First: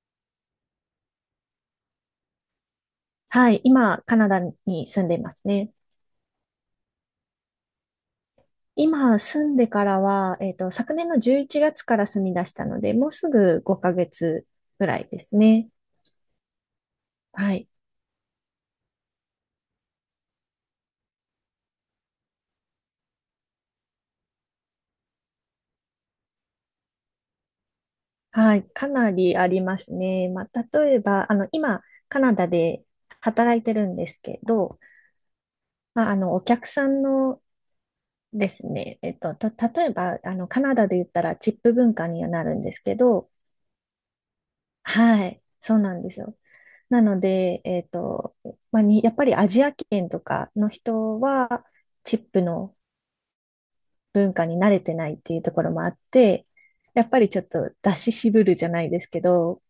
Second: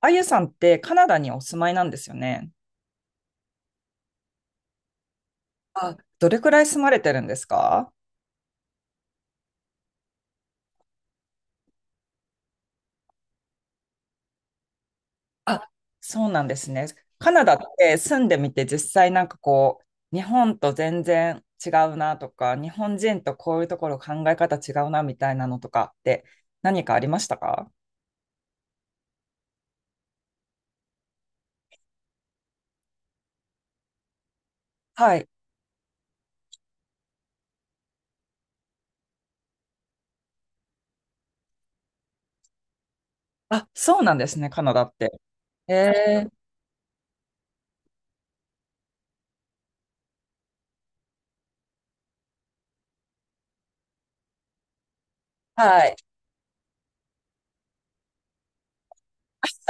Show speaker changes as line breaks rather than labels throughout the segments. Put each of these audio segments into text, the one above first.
あゆさんってカナダにお住まいなんですよね。
はい、今、カナダに住んでいますね。
あ、どれくらい住まれてるんですか？
今、住んでからは、昨年の11月から住み出したので、もうすぐ5ヶ月ぐらいです
あ、
ね。
そうなんですね。カナダ
は
っ
い。
て住んでみて実際なんかこう、日本と全然違うなとか、日本人とこういうところ考え方違うなみたいなのとかって何かありましたか？
はい。かなりありますね。まあ、例えば、今、カナダで働いてるんですけど、
はい。
まあ、お客さんのですね、例えば、カナダで言ったらチップ文化にはなるんですけど、
あ、そうなんですね、カナダって。
はい。そうなんです
えー、
よ。なので、まあ、やっぱりアジア圏とかの人は、チップの文化に慣れてないっていうところも
は
あ
い。
って、やっぱりちょっと出し渋るじゃないですけど、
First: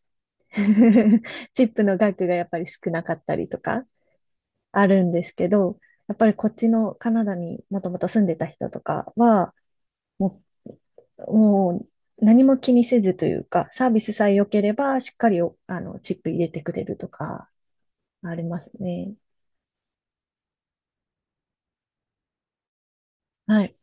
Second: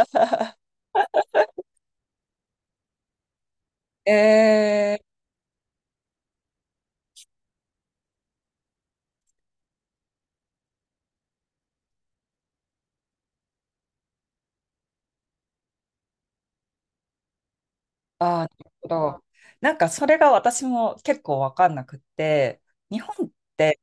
チップの額がやっぱり少なかったりとか あ
え、
るんですけど、やっぱりこっちのカナダにもともと住んでた人とかは、ももう何も気にせずというか、サービスさえ良ければしっかりおチップ入れてくれるとかあ
ああ、
り
な
ま
る
す
ほ
ね。
ど。なんかそれが私も結構わかんなくって、日本っ
はい。
て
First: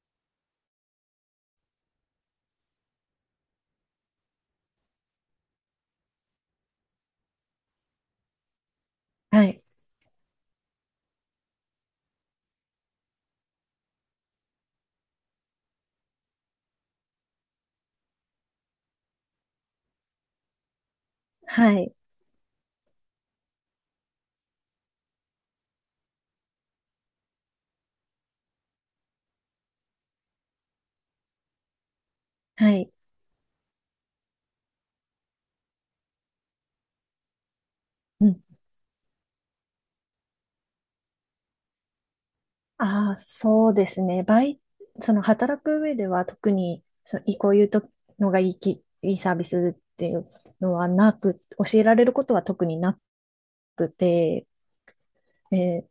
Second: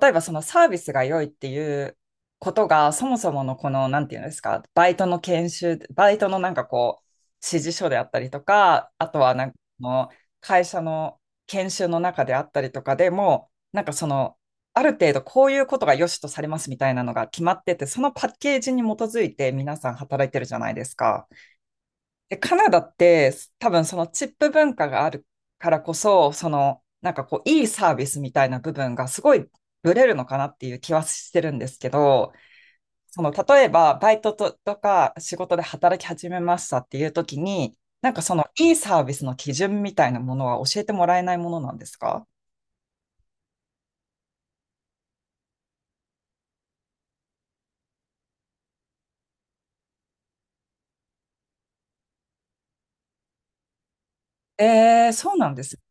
例えばそのサービスが良いっていうことがそもそものこの、なんていうんですか、バイトの研修、バイトのなんかこう、指示書であったりとか、あとは
は
なんか
い。
その会社の研修の中であったりとかでも、なんかその、ある程度こういうことが良しとされますみたいなのが決まってて、そのパッケージに基づいて皆さん働いてるじゃないですか。
はい、
で、カナダって多分そのチップ文化があるからこそ、そのなんかこういいサービスみたいな部分がすごいブレるのかなっていう気はしてるんですけど、
はい。
その例えばバイトと、とか仕事で働き始めましたっていう時に、なんか
う
そ
ん。
のいいサービスの基準みたいなものは教えてもらえないものなんですか？
ああ、そうですね。その働く上では特に、その、いこういうとのがいいき、いいサービスっていうのはなく、教えられることは特になくて、
えー、そうなん
え
です。
ー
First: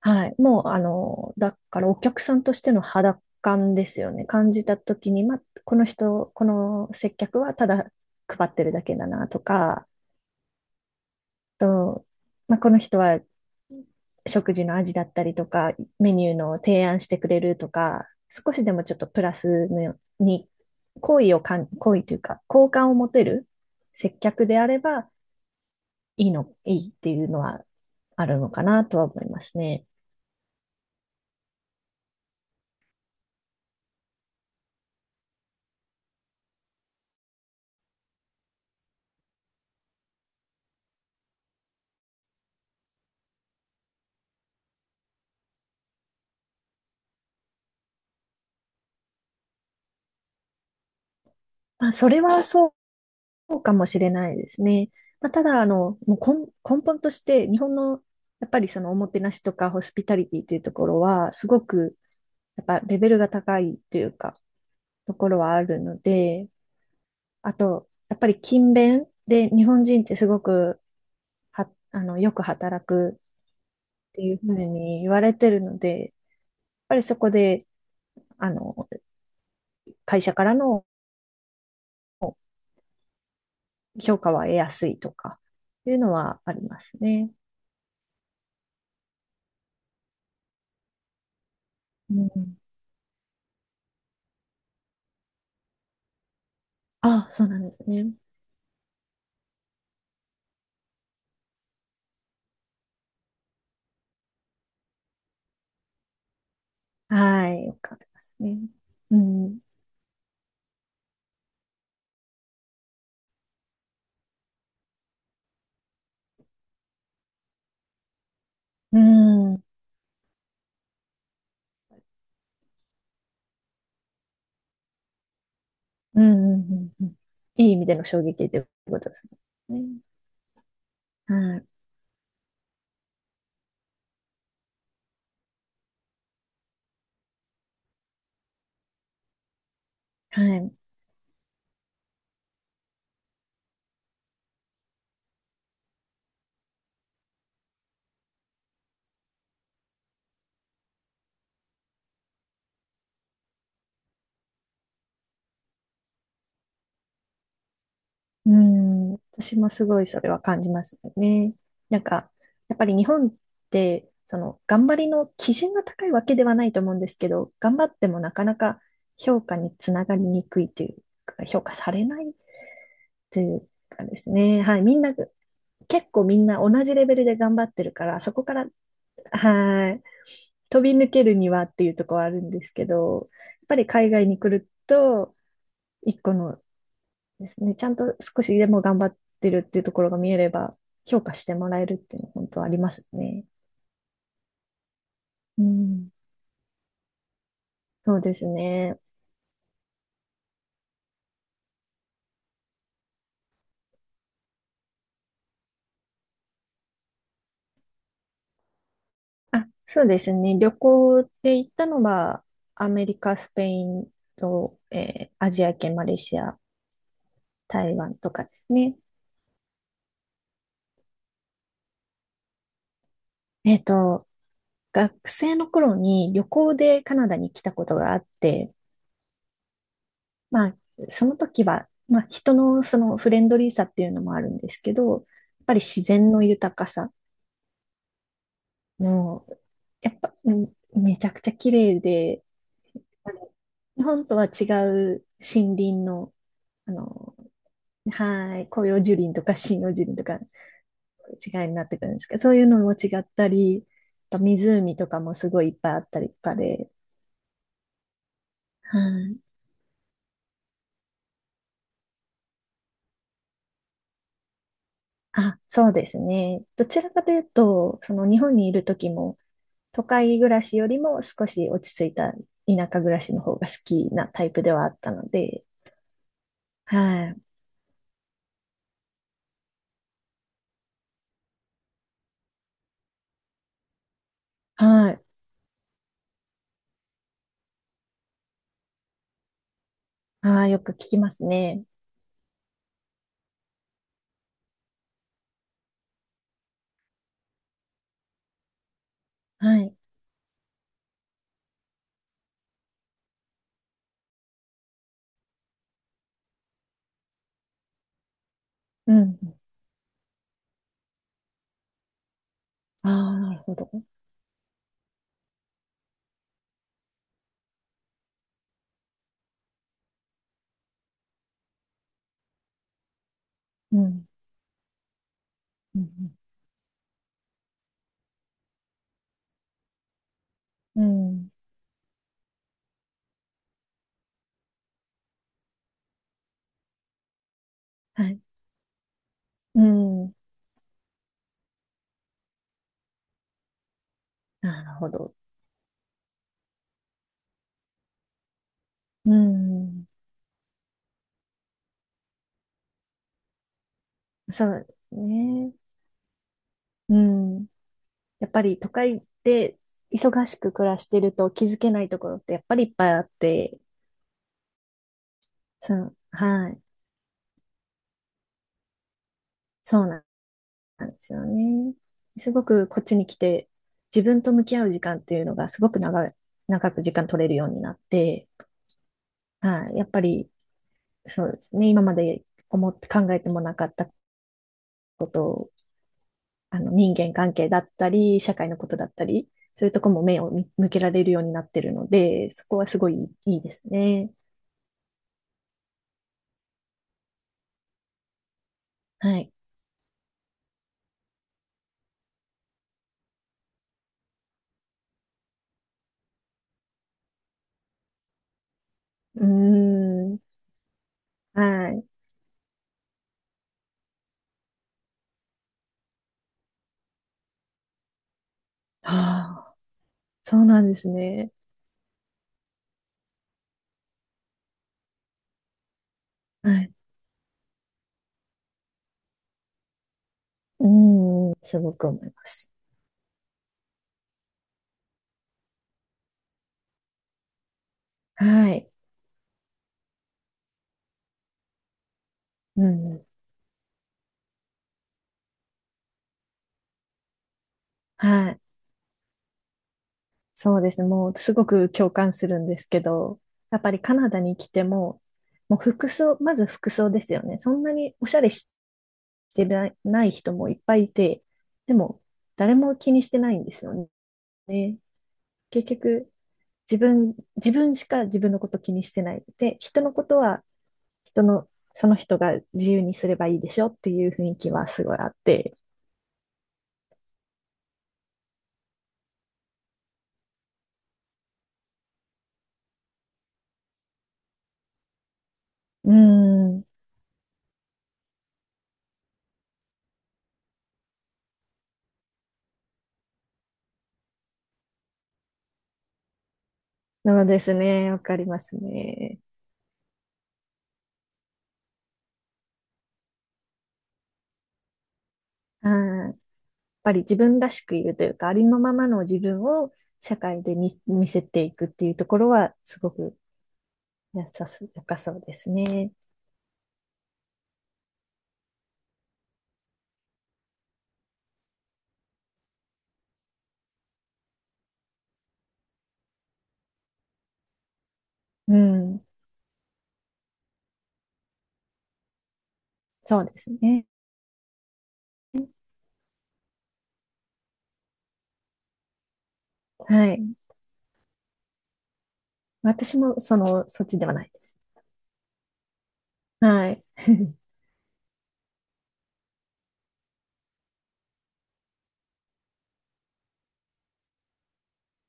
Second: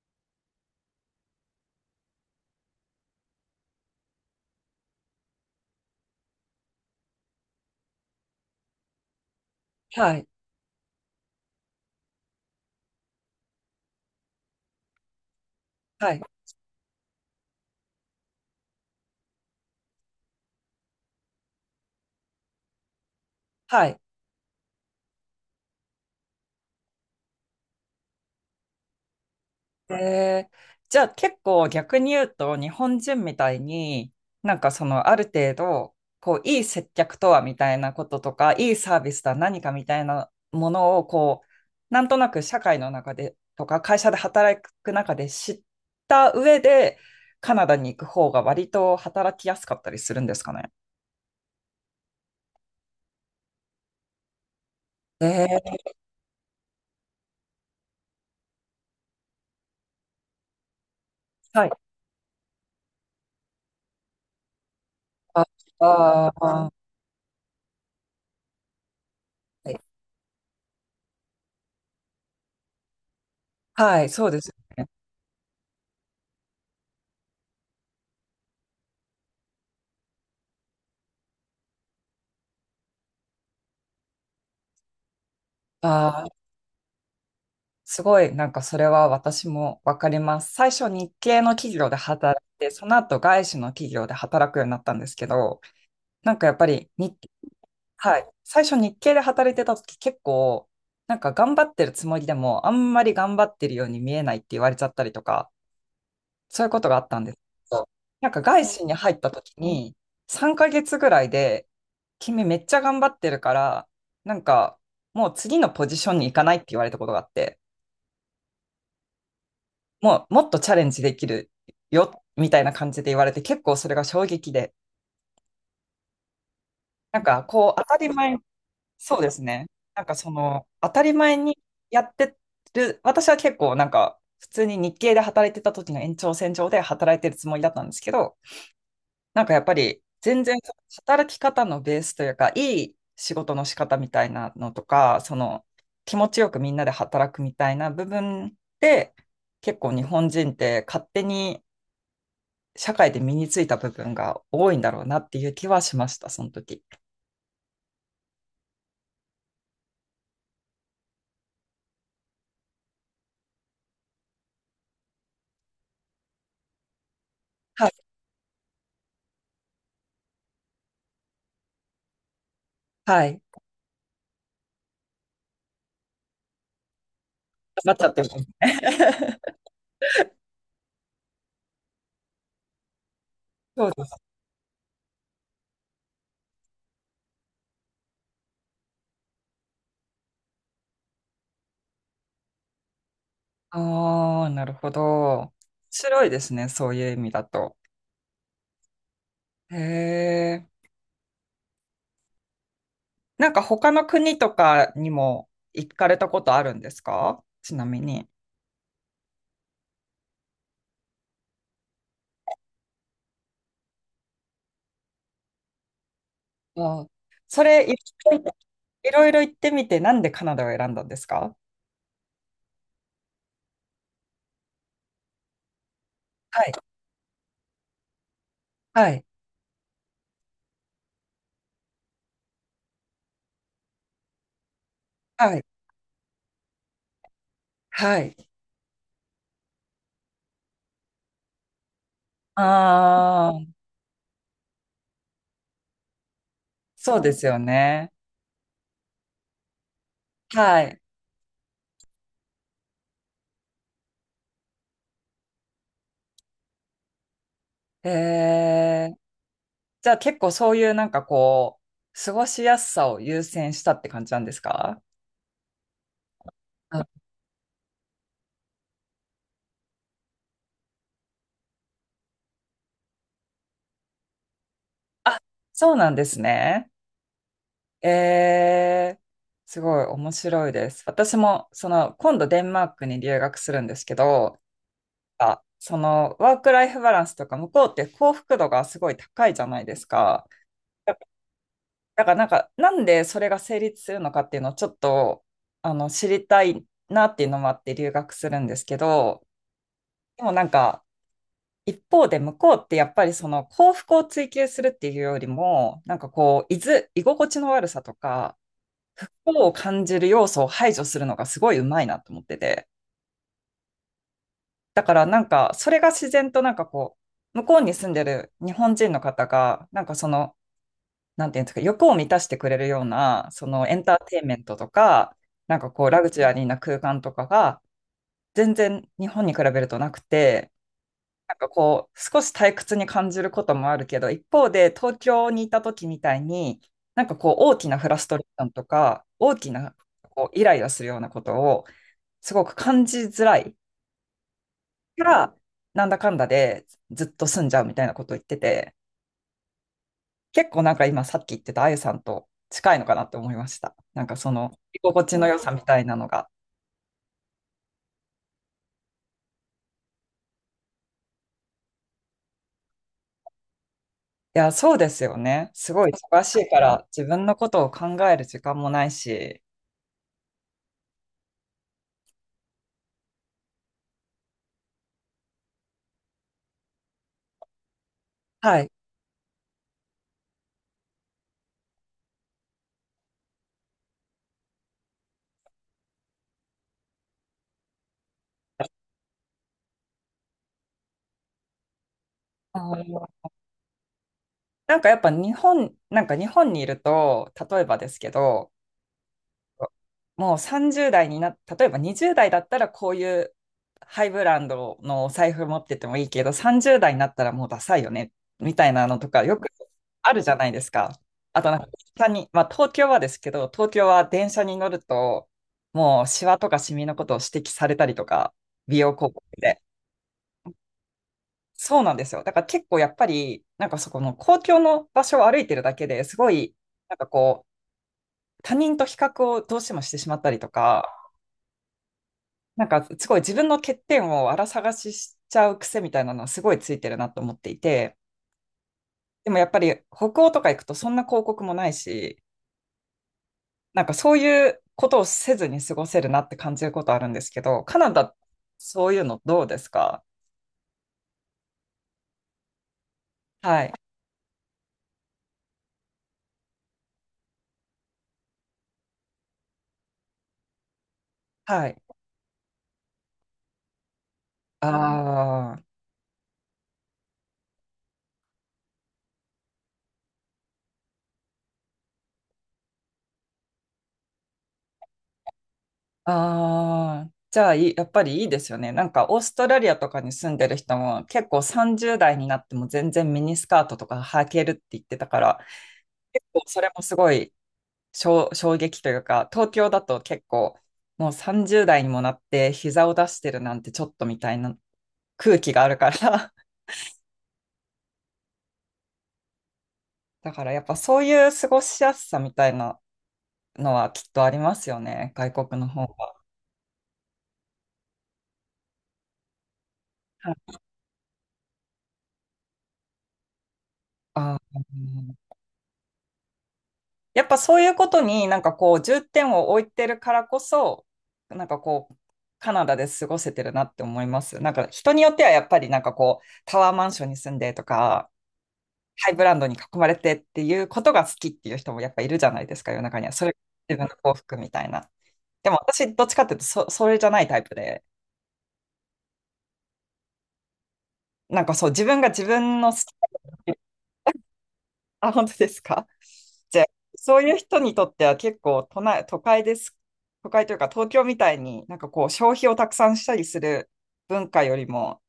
はい。もう、だからお客さんとしての肌感ですよね。感じたときに、ま、この接客はただ配ってるだけだなとか、
はい、
と、まあ、この人は食事の味だったりとか、メ
はい、
ニューの提案してくれるとか、少しでもちょっとプラスのに、好意というか、好感を持てる
はい。
接客であれば、いいっていうのはあるのかなとは思いますね。
えー、じゃあ結構逆に言うと日本人みたいになんかそのある程度こういい接客とはみたいなこととかいいサービスとは何かみたいなものをこうなんとなく社会の中でとか会社で働く中で知った上でカナダに行く方が割と働きやすかったりするんですかね？
まあ、それはそうかもしれないですね。
え
まあ、ただ、
ー、
もう根本として、日本の、やっぱりそのおもてなしとかホスピタリティというところは、すご
はい。
く、やっぱレベルが高いというか、ところはある
あ
ので、
あー、
あと、やっぱり勤勉で日
はい、
本人ってすごくは、よく働く
はい、
って
そう
いう
です
ふう
ね。
に言われてるので、やっぱりそこで、あの、会社からの評価は得やすいとか、いうの
あ、
はありますね。
すごい、なんかそれは私もわかります。最初日系の企業で
う
働い
ん。
て、その後外資の企業で働くようになったんですけど、なんかやっぱり
あ、そうなんですね。
はい、最初日系で働いてた時結構、なんか頑張ってるつもりでも、あんまり頑張ってるように見えないって言われちゃったりとか、そういうことがあったんです
はい、
け
よ
ど、
くありま
なん
す
か
ね。
外資に入
う
った時
ん。
に、3ヶ月ぐらいで、君めっちゃ頑張ってるから、なんかもう次のポジションに行かないって言われたことがあって、
うん。うん。
もうもっとチャレンジできるよみたいな感じで言われて結構それが衝撃で
うん。うん。うん。
なんか
いい
こ
意
う当
味で
た
の
り
衝
前、
撃ということで
そう
す
ですね。
ね。
なんかその当たり前に
はい。
やってる私は結構なんか普通に日系で働いてた時の延長線上で働いてるつもりだったんですけど、なんかやっぱり
は
全然
い。
働き方のベースというかいい仕事の仕方みたいなのとかその気持ちよくみんなで働くみたいな部分で結構日本人って勝手に社会で身についた部分が多いんだろうなっていう気はしました、その時。
うん、私もすごいそれは感じますよね。なんか、やっぱり日本って、その、頑張りの基準が高いわけではないと思うんですけど、頑張
はい。
ってもなかなか評価につながりにくいというか、評価されない
は
と
い。
いうかですね。はい、みんな、結構みんな同じレベルで頑張ってる
なっち
か
ゃっ
ら、
てる。
そこから、はい、飛び抜けるにはっていうところはあるんですけど、やっぱ
そ
り
うで
海
す。
外に来ると、一個のですね。ちゃんと少しでも頑張ってるっていうところが見えれば、評価してもらえるっていうのは本当ありますね。
ああ、なるほど。面
うん。
白いですね、そういう意味だと。
そうですね。
へえ。なんか他の国とかにも行かれたことあるんですか、ちなみに？
あ、そうですね。旅行で行ったのは、アメリカ、スペインと、アジア圏、マレーシア、
あーそれ、
台
い
湾と
ろい
か
ろ
ですね。
いろいろ行ってみて、なんでカナダを選んだんですか？
えっと、学生の頃に旅
はい。
行でカナダに来たことがあって、
はい。
まあ、その時は、まあ、人のそのフレンドリーさっていうのもあるんですけど、やっ
はい。
ぱり自然の豊かさ
はい。
のやっぱ、うんめちゃくちゃ綺麗で、あの
ああ、
日本とは違う森林の、あ
そうで
の、
すよね。
はい、広葉樹林とか針葉樹林とか
はい。
違いになってくるんですけど、そういうのも違ったり、あと湖とかもすごいいっぱいあったりとかで、
へえ。
はい。
じゃあ結構そういうなんかこう、過ごしやすさを優先したって感じなんですか？
あ、そうですね。どち
あ、
らかというと、その日本にいる時も、都会暮らしよりも少し落ち着いた田舎暮らしの方が好きなタイプではあったので、
そうなんですね。
はい。
えー、すごい面白いです。私もその今度デンマークに留学するんですけど、
はい。
あ、そのワークライフバランスとか向こうって幸福度がすごい高いじゃないですか。
ああ、よく聞
だ
きますね。
だからなんか、なんでそれが成立するのかっていうのをちょっとあの知りたいなっていうのもあって留学するんですけど、
はい。
でもなんか一方で向こうってやっぱりその幸福を追求するっていうよりも、なんかこう、居ず、居心地の悪さとか、
う
不
ん。
幸を感じる要素を排除するのがすごいうまいなと思ってて。
ああ、なるほど。
だからなんか、それが自然となんかこう、向こうに住んでる日本人の方が、なんかその、なんていうんですか、欲を満たしてくれるような、そのエ
う
ンター
ん。
テインメントとか、なんか
う
こう、ラグ
ん。
ジュアリーな空間とかが、全然日本に比べるとなくて、
うん。うん。
なんかこう、少し退屈に感じることもあるけど、一方で東京にいた時みたいに、なんかこう、大きなフラス
は
ト
い。
レーションとか、大き
う
な
ん。
こうイライラするようなことを、すごく感じづらい
なるほ
か
ど。
ら、なんだかんだでずっと住んじゃうみたいなことを言ってて、
うん。
結構なんか今さっき言ってたあゆさんと近いのかなって思いました。なんかそ
そ
の、
うで
居
す
心地の良さ
ね。
みたいなのが。
うん。やっぱり都会で忙しく暮らしてると気づけないところってやっぱりいっぱいあって、
いや、そうですよね。す
そ
ごい
の、
忙しい
は
か
い。
ら、自分のことを考える時間もないし、
そうなんですよね。すごくこっちに来て自分と向き合う時間っていうのがすごく長い、長く時間取れるようになって、
はい。
はい。やっぱりそうですね。今まで思って考えてもなかった人間関係だったり、社会のことだったり、そういうとこも目をみ向けられるようになってるので、そこ
あ
はすごい
ー、
いいですね。
なんかやっぱ日本、なんか日本にいると、例えばですけど、
はい。
もう30代にな、例えば20代だったらこういうハイブランドのお財布持っててもいいけど、30代になったらもうダサいよね、みたいなのと
う
か
ー
よくあ
ん。
るじゃないですか。あとなんか、
はい。
電車に、まあ東京はですけど、東京は電車に乗ると、もうシワとかシミのことを指摘されたりとか、美
あ
容広告
あ、
で。
そうなんですね。
そうなんですよ。だから結構やっぱり、なんかそこの公共の場所を歩いてるだけですご
は
い、
い。
なんかこう、他人と比較をどうしてもしてしまったりと
う
か、
ーん。すごく思います。
なんかすごい自分の欠点をあら探ししちゃう癖みたいなのはすごいついてるなと思っていて、
はい。
でもやっぱり北欧とか行くとそんな広告もないし、
うん。
なんかそういうことをせずに過ごせるなって感じることあるんですけど、カナダ、
はい。
そういうのどうですか？
そうですね。もう、すごく共感するんですけど、やっ
は
ぱ
い。
りカナダに来ても、もう服装、まず服装ですよね。そんなにおしゃれししてない人もいっぱいいて、
は
で
い。
も誰も気にしてないんですよね。
ああ。
結局、自分しか自分のこと気にしてない。で、人のことは人の、その人が自由にすればいいでしょっていう雰囲気はすごいあって。
ああ、じゃあいい、やっぱりいいですよね。なんかオーストラリアとかに住んでる人も結構30代になっても全然ミニスカートとか履けるって言ってたから、
うー
結構そ
ん。
れもすごい衝撃というか、東京だと結構もう30代にもなって膝を出してるなんてちょっとみたいな空気があるから、
そうですね。わかりますね。
だからやっぱそういう過ごしやすさみたいなのはきっとありますよね、外国の
う
方
ん。や
は。
っぱり自分らしくいるというか、ありのままの自分を社会で見せていくっていうところは、すごく
ああ
良さそう
ー、
ですね。
やっぱそういうことになんかこう重点を置いてるからこそ、なんかこう、カナダで過ごせてるなって思います。なんか人によってはやっぱりなんかこう、タワーマンションに住んでとか、
うん。
ハイブランドに囲まれてっていうことが好きっていう人もやっぱいるじゃないですか、世の中には。
そ
そ
うで
れが
す
自
ね。
分の幸福みたいな。でも私、どっちかっていうとそれじゃないタイプで、
はい。
なんかそう、自分が自分の好き
私
な、
も、その、そっちではないです。
あ、本当ですか？じゃあ、
はい。
そういう 人にとっては結構都内、都会です。都会というか東京みたいになんかこう消費をたくさんしたりする文化よりも、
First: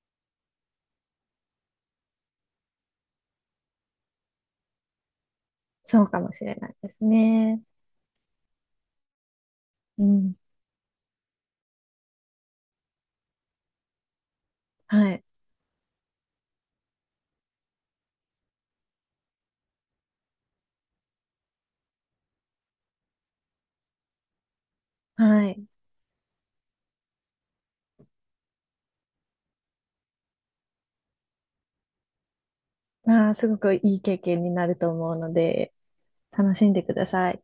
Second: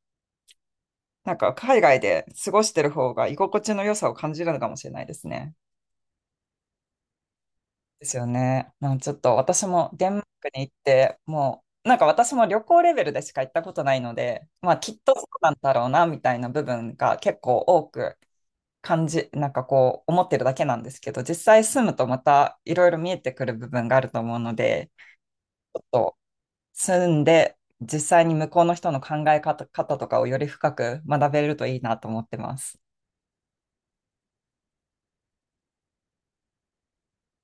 なんか海外で過ごしてる方が居心地の良さを感じるのかもしれないですね。
そうかもしれないですね。
ですよね。なんかちょっと私も
う
デンマー
ん。
クに行って、もうなんか私も旅行レベルでしか行ったことないので、まあきっ
は
とそう
い。
なんだろうなみたいな部分が結構多くなんかこう思ってるだけなんですけど、実際住むとまたいろいろ見えてくる部分があると思うので、
はい。
ちょっと住んで実際に向こうの人の考え方とかをより深く学べるといいなと思ってます。
ああ、すごくいい経験になると思うので、楽しんでください。